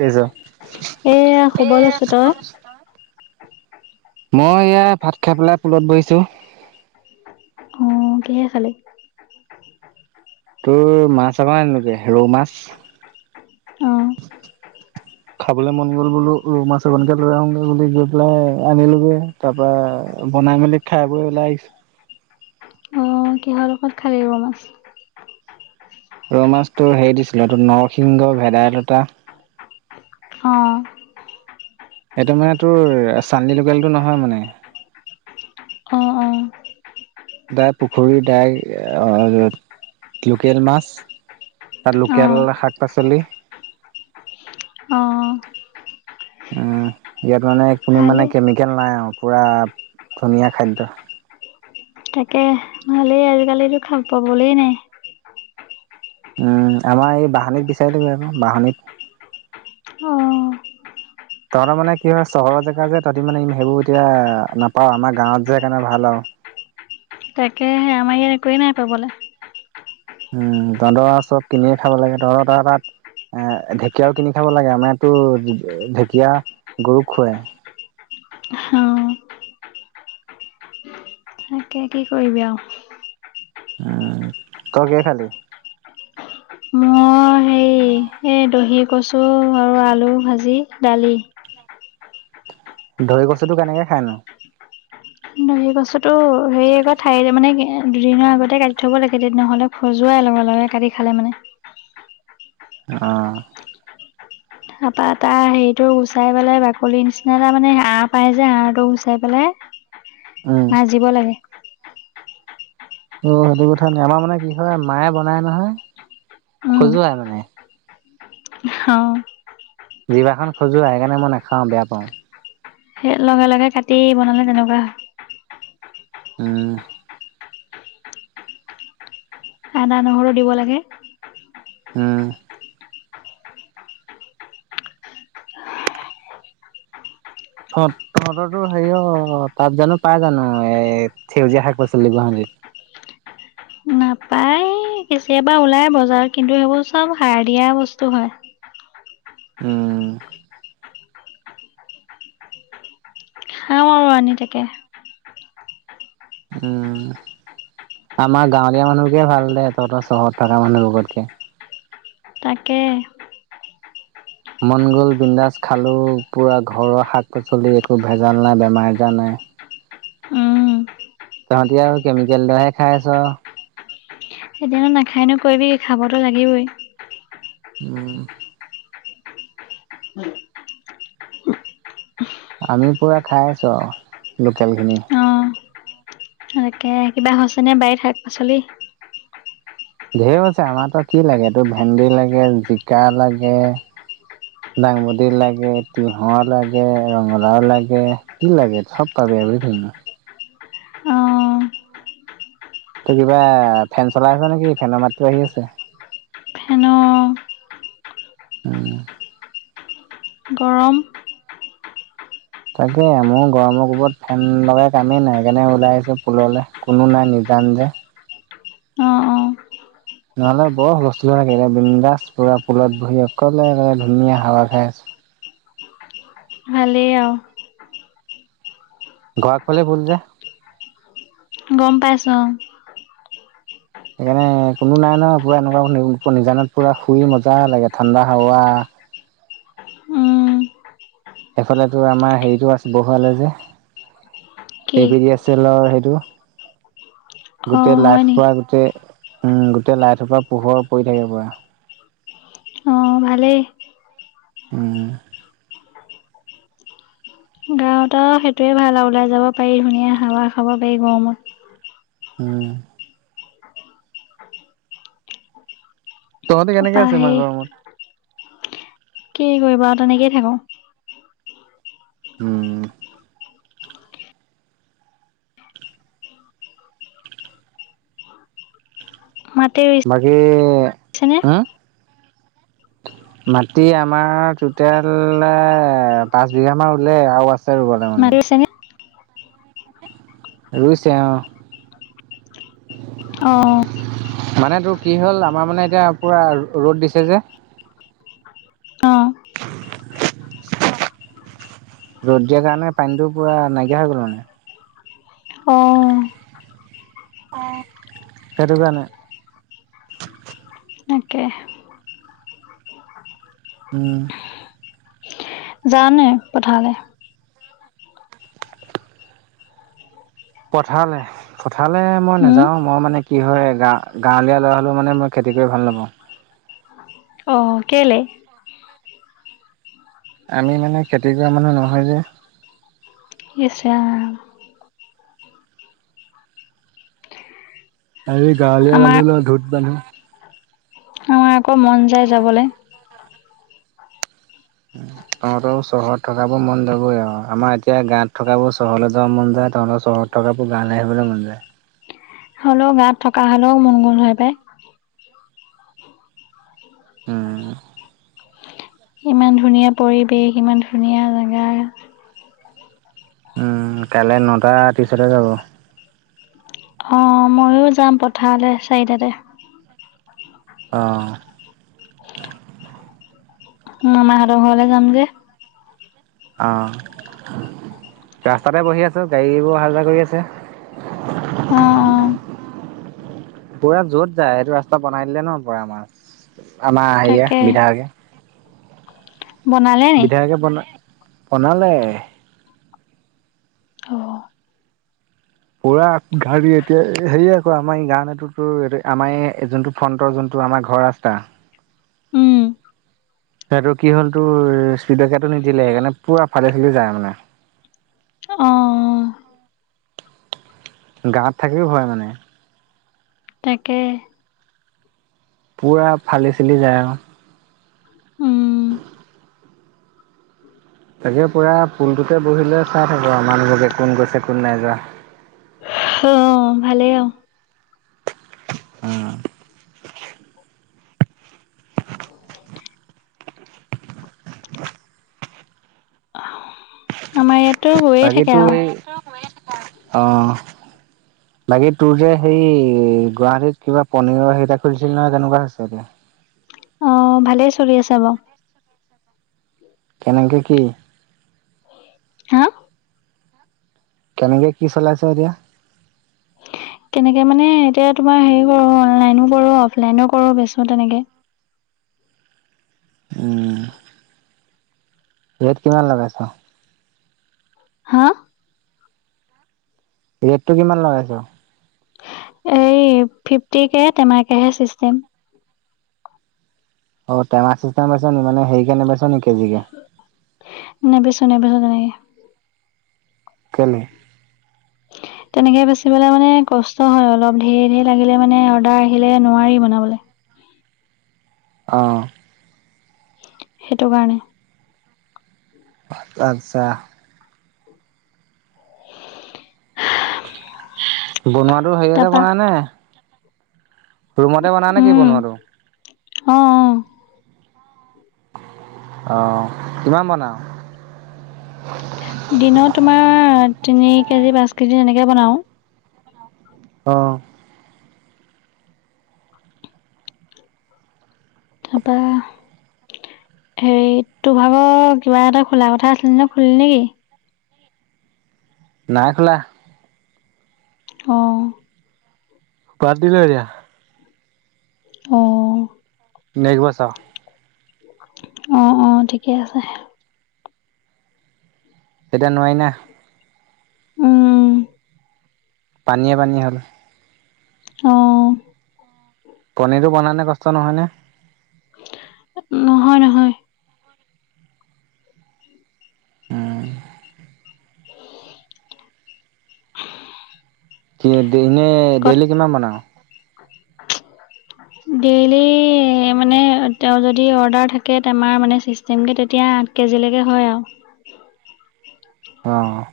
কি কৰিছ? এয়া শুবলৈছো তই মই এ ভাত খাই পেলাই পুলত বহিছো অ কিহে খালি তোৰ মাছ আকৌ এনেকে ৰৌ মাছ অ খাবলৈ মন গ'ল বোলো ৰৌ মাছ অকণকে লৈ আহোগৈ বুলি গৈ পেলাই আনিলোগে তাপা বনাই মেলি খাই বৈ ওলাই আহিছো অ কিহৰ লগত খালে ৰৌ মাছ ৰৌ মাছটোৰ হেৰি দিছিলোঁটো নৰসিংহ ভেদাইলতা অ এইটো মানে তোৰ চান্লী লোকেল টো নহয় মানে অ অ দাই পুখুৰী দাই লোকেল মাছ তাৰ অ লোকেল শাক পাচলি অঁ উম ইয়াত মানে কোনো মানে ভালেই কেমিকেল নাই আৰু পুৰা ধুনীয়া খাদ্য তাকে ভালেই আজিকালিটো খাব পাবলে নাই উম আমাৰ এই বাহনিত বিচাৰিলে আকৌ বাহনীত অ তহঁত মানে কি হয় চহৰৰ জেগা যে তহঁতি মানে সেইবোৰ এতিয়া নাপাওঁ আমাৰ গাঁৱত যে সেকাণে ভাল আৱ তাকেহে আমাৰ ইয়াত একোৱেই নাই পাবলে উম তহতঁৰ চপ কিনিয়ে খাব লাগে তহতঁৰ তা তাত এ ঢেকীয়াও কিনি খাব লাগে আমাৰতো ঢেকীয়া গৰুক খুৱাই অ তাকে কি কৰিবি আও অ, ক কিহে খালি? মই হেৰি এই দহি কচু আৰু আলু ভাজি, দালি দহি কচুটো কেনেকে খাই নো? দহি কচুটো হেৰি আক ঠাই এৰিলে মানে দুদিনৰ আগতে কাটি থ'ব লাগে দেই নহ'লে খজোৱাই লগে লগে কাটি খালে মানে। অঁ। তাপা তাৰ হেৰিটো গুচাই পেলাই বাকলিৰ নিচিনা তাৰ মানে আৰ পাই যে আৰটো গুচাই পেলাই উম। ভাজিব লাগে। অ সেইটো কথা নি আমাৰ মানে কি হয় মায়ে বনাই নহয়, খজুৱাই মানে। অহ। জিভাখন খজোৱাই সেইকাৰণে মই নাখাওঁ, বেয়া পাওঁ। সেই লগে লগে কাটি বনালে তেনেকুৱা হয় উম। আদা, নহৰু দিব লাগে। উম। তহঁত তহঁতৰ তো হেৰি অ তাত জানো পাই জানো এ সেউজীয়া শাক-পাচলি গুৱাহাটীত? নাপায়। কেতিয়াবা ওলাই বজাৰত কিন্তু সেইবোৰ চব সাৰ দিয়া বস্তু হয়। উম। অ আনি তাকে। উম আমাৰ গাঁৱলীয়া মানুহকে ভাল দে, তহঁতৰ চহৰত থকা মানুহ বোৰতকে। তাকে। মন গ'ল বিন্দাজ খালোঁ, পূৰা ঘৰৰ শাক- পাচলি একো ভেজাল নাই, বেমাৰ- আজাৰ নাই। উম, তহঁতি আও কেমিকেলদিয়াহে খাই আছ। এতিয়ানো নাখায়নো কৰিবি কি খাবতো লাগিবই। উম। আমি পুৰা খাই আছো আৰু লোকেলখিনি। এনেকে কিবা হৈছেনে বাৰীত শাক-পাচলি? ঢেৰ হৈছে আমাৰতো কি লাগে এইটো ভেন্দি লাগে, জিকা লাগে, দাংবদী লাগে, তিয়হ লাগে, ৰঙলাও লাগে কি লাগে চব পাবি এভ্ৰিথিং অ', তই কিবা ফেন চলাই আছ নেকি ফেনৰ মাতটো আহি আছে? ফেন অ। উম গৰম। তাকে মোৰ গৰমৰ কোবত ফেন লগাই কামেই নাই সেইকাৰণে ওলাই আহিছোঁ পুললে কোনো নাই নিজান যে। অ অ। নহ'লে বৰ হুলষ্টোল হৈ থাকে এতিয়া বিন্দাছ পুৰা পুলত বহি অকলে অকলে ধুনীয়া হাৱা খাই আছো। ভালেই আও। ঘ আগফালে ভোল যে গম পাইছোঁ অ'। সেইকাৰণে কোনো নাই ন' পুৰা এনেকুৱা [unintelligible] নিজানত পুৰা শুই মজা লাগে ঠাণ্ডা হাৱা। উম। এফালেতো আমাৰ হেৰিটো আছে বহুৱালে যে, এ কি পি ডি এছ এলৰ সেইটো অ গোটেই লাইট হয় নি সোপা গোটেই, উম গোটেই লাইট সোপাৰ পোহৰ পৰি থাকে পুৰা। অ' ভালেই। উম। গাঁৱত আও সেইটোৱে ভাল আও ওলাই যাব পাৰি, ধুনীয়া হাৱা খাব পাৰি গৰমত। উম। তহঁতি কেনেকে তাৰপা আছ সেই ইমান গৰমত? কি কৰিবা আও তেনেকেই থাকো। উম। মাটি বাকী, ৰুইছেনে হুম মাটি আমাৰ টোটেল এ পাঁচ বিঘামান ৰুলে, আৰু আছ ছে ৰুবলে মানে। মাটি ৰুইছেনে ৰুইছে অ'। অঁ মানে তোৰ কি হ'ল আমাৰ মানে এতিয়া পুৰা ৰ' ৰ'দ দিছে যে, অ [inaudible] ৰ'দ দিয়া কাৰণে পানীটো পুৰা নাইকিয়া হৈ গ'ল মানে। অ' সেইটোকাৰণে। তাকে। উম। যাৱনে পথাৰলে? পথাৰলে পথাৰলে মই উম নাযাও, মই মানে কি হয় গা গাঁৱলীয়া ল'ৰা হলেও মানে মই খেতি কৰি ভাল নাপাওঁ। অ' কেলে? আমি মানে খেতি কৰা মানুহ নহয় যে। ইছ ৰাম। আমি গাঁৱলীয়া আমাৰ মানুহ [unintelligible] ধোদ মানুহ। আমাৰ আকৌ মন যায় যাবলে। [inaudible] তহঁতৰ চহৰত থকাবোৰ মন যাবই আউ, আমাৰ এতিয়া গাঁৱত থকাবোৰ চহৰলৈ যাব মন যায়, তহঁতৰ চহৰত থকাবোৰ গাঁৱলে আহিবলে মন যায়। হ'লেও গাঁৱত থকা হ'লেও মন গ'ল হয় পায়। উম। ইমান ধুনীয়া পৰিৱেশ, ইমান ধুনীয়া জাগা। উম কাইলে নটা ত্ৰিশতে যাব। অ' ময়ো যাম পথাৰলে চাৰিটাতে। অ' মামাহঁতৰ ঘৰলে যাম যে? অ' ৰাস্তাতে বহি আছোঁ, গাড়ীবোৰ অহা যোৱা কৰি আছে। অ' অ'। পুৰা য'ত যায় সেইটো ৰাস্তা বনাই দিলে ন' পোৰা আমাৰ। আমাৰ তাকে হেৰিয়া বিধায়কে। বনালে নি বিধায়কে বনা বনালে। অ'। পোৰা গাড়ী এতিয়া হেৰি আকৌ আমাৰ গানটোৰতো আমাৰ এ' যোনটো ফ্ৰণ্টৰ যোনটো আমাৰ ঘৰৰ ৰাস্তা উম। সেইটো কি হ'ল তোৰ স্পিড ব্ৰেকাৰটো নিদিলে সেইকাৰণে পুৰা ফালি চালি যায় মানে। অ'। গাওঁত থাকিও হয় মানে। তাকে। পোৰা ফালি চালি যায় আৰু। উম। [inaudible] তাকে পোৰা পুলটোতে বহি লৈ চাই থাকোঁ আৰু মানুহবোৰকে কোন গৈছে কোন নাই যোৱা। অ' ভালেই আও। অ'। [inaudible] অ' আমাৰ ইয়াত বাকী তোৰ এই অ' বাকী তোৰ যে সেই গুৱাহাটীত কিবা পনীৰৰ সেইটা খুলিছিল নহয়, কেনেকুৱা হৈছে এতিয়া? অ' ভালেই চলি আছে বাৰু। কেনেকে কি হা কেনেকে কি চলাইছে এতিয়া। কেনেকে মানে এতিয়া তোমাৰ হেৰি কৰোঁ অনলাইনো কৰোঁ অফলাইনো কৰোঁ বেচো তেনেকে। উম। ৰেট কিমান লগাইছ? হা ৰেটটো কিমান লগাইছ? এই ফিফটিকে টেমাকেহে ছিষ্টেম। অ' টেমা চিষ্টেম বেছ নেকি, মানে হেৰিকে নেবিচ নেকি কেজি কে? নেবেছো নেবেছো তেনেকে। কেলেই? তেনেকে বেচিবলৈ মানে কষ্ট হয় অলপ ঢেৰ ঢেৰ লাগিলে মানে অৰ্ডাৰ আহিলে নোৱাৰি বনাবলৈ। অ'। সেইটো কাৰণে। আচ্ছা। [inaudible] হা। বনোৱাটো হেৰি অতে বনাই নে ৰুমতে বনাই নে কি উম বনোৱাতো? অ অ অ' কিমান বনাও? দিনৰ তোমাৰ তিনি কেজি পাঁচ কেজি এনেকে বনাও। অ'। তাপা- হেৰি তোৰ ভাগৰ কিবা এটা খোলা কথা আছিল ন খুলিলি না নেকি? নাই খোলা। অঁ! বাদ দিলো এতিয়া। অঁ- নেক্স বছৰ। অঁ অঁ ঠিকে আছে। এতিয়া নোৱিৰি না। উমঁ! পানীয়ে পানীয়ে হ'ল। অঁ! পনীৰটো বনাওতে কস্থ নহয়নে? নহয় নহয়। উমঁ - কি এ দিনে কত ডেইলি কিমান বনাওঁ? ডেইলি মানে তেওঁ যদি অৰ্ডাৰ থাকে টেমাৰ মানে চি- তেনেকে তেতিয়া আঠ কেজিলৈকে হয়ঁ আৰ। [unintelligible] অঁ!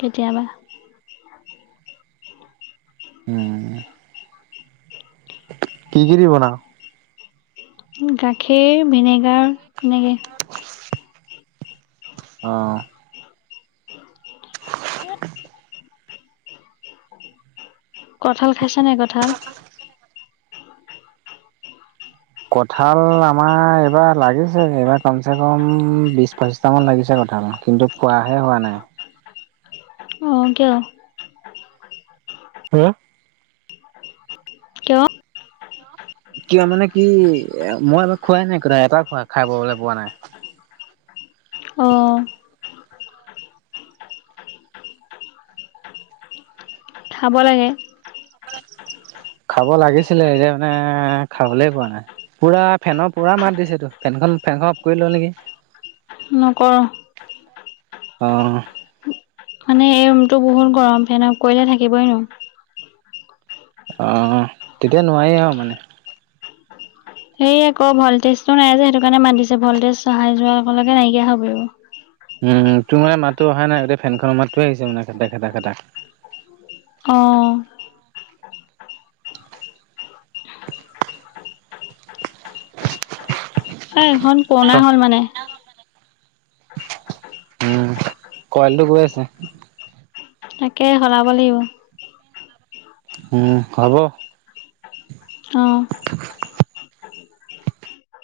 কেতিয়াবা। উমঁ উমঁ উমঁ! কি কি দি বনাও। গাখীৰ ভিনেগাৰ এনেকে। [unintelligible] অঁ! কঠাল খাইছা নাই কঠাল? কঁঠাল আমাৰ এইবাৰ লাগিছে, এইবাৰ কমচে কম বিছ - পঁচিছটামান লাগিছে কঁঠাল কিন্তু- খোৱাহে হোৱা নাই? অঁ কিয়? হুম! কিয়? কিয় মানে কি এ মই এবা খোৱাই নাই ক এটা খোৱাই খাবলৈ পোৱা নাই? অঁ খাব লাগে। খাব লাগিছিলে এতিয়া মানে খাবলে পোৱা নাই। পূৰা ফেনৰ পূৰা মাত দিছে তোৰ, ফেনখন ফেনখন অফ কৰি ল নেকি? নকৰ। অহ। মানে এই ৰুমটো বহুত গৰম, ফেন অফ কৰিলে থাকিবই নোৱাৰো। অঁ তেতিয়া নোৱাৰেই আৰু মানে। সেই আক ভলটেজটো নাই যে সেইটো কাৰণে মাত দিছে ভলটেজ চহাই যোৱাৰ লগে লগে নাইকিয়া হৈ পৰিব। উমঁ উমঁ, তোমাৰ মাতো অহা নাই গোটেই ফেনখনৰ মাতটোৱে আহিছে মানে খেটা খাটা খাটা। অঁ! [inaudible] এ এখন পুৰণা হ'ল মানে। উম, কোৱালিটো গৈ আছে। তাকে সলাব লাগিব। উম, সলাব অ'। [inaudible]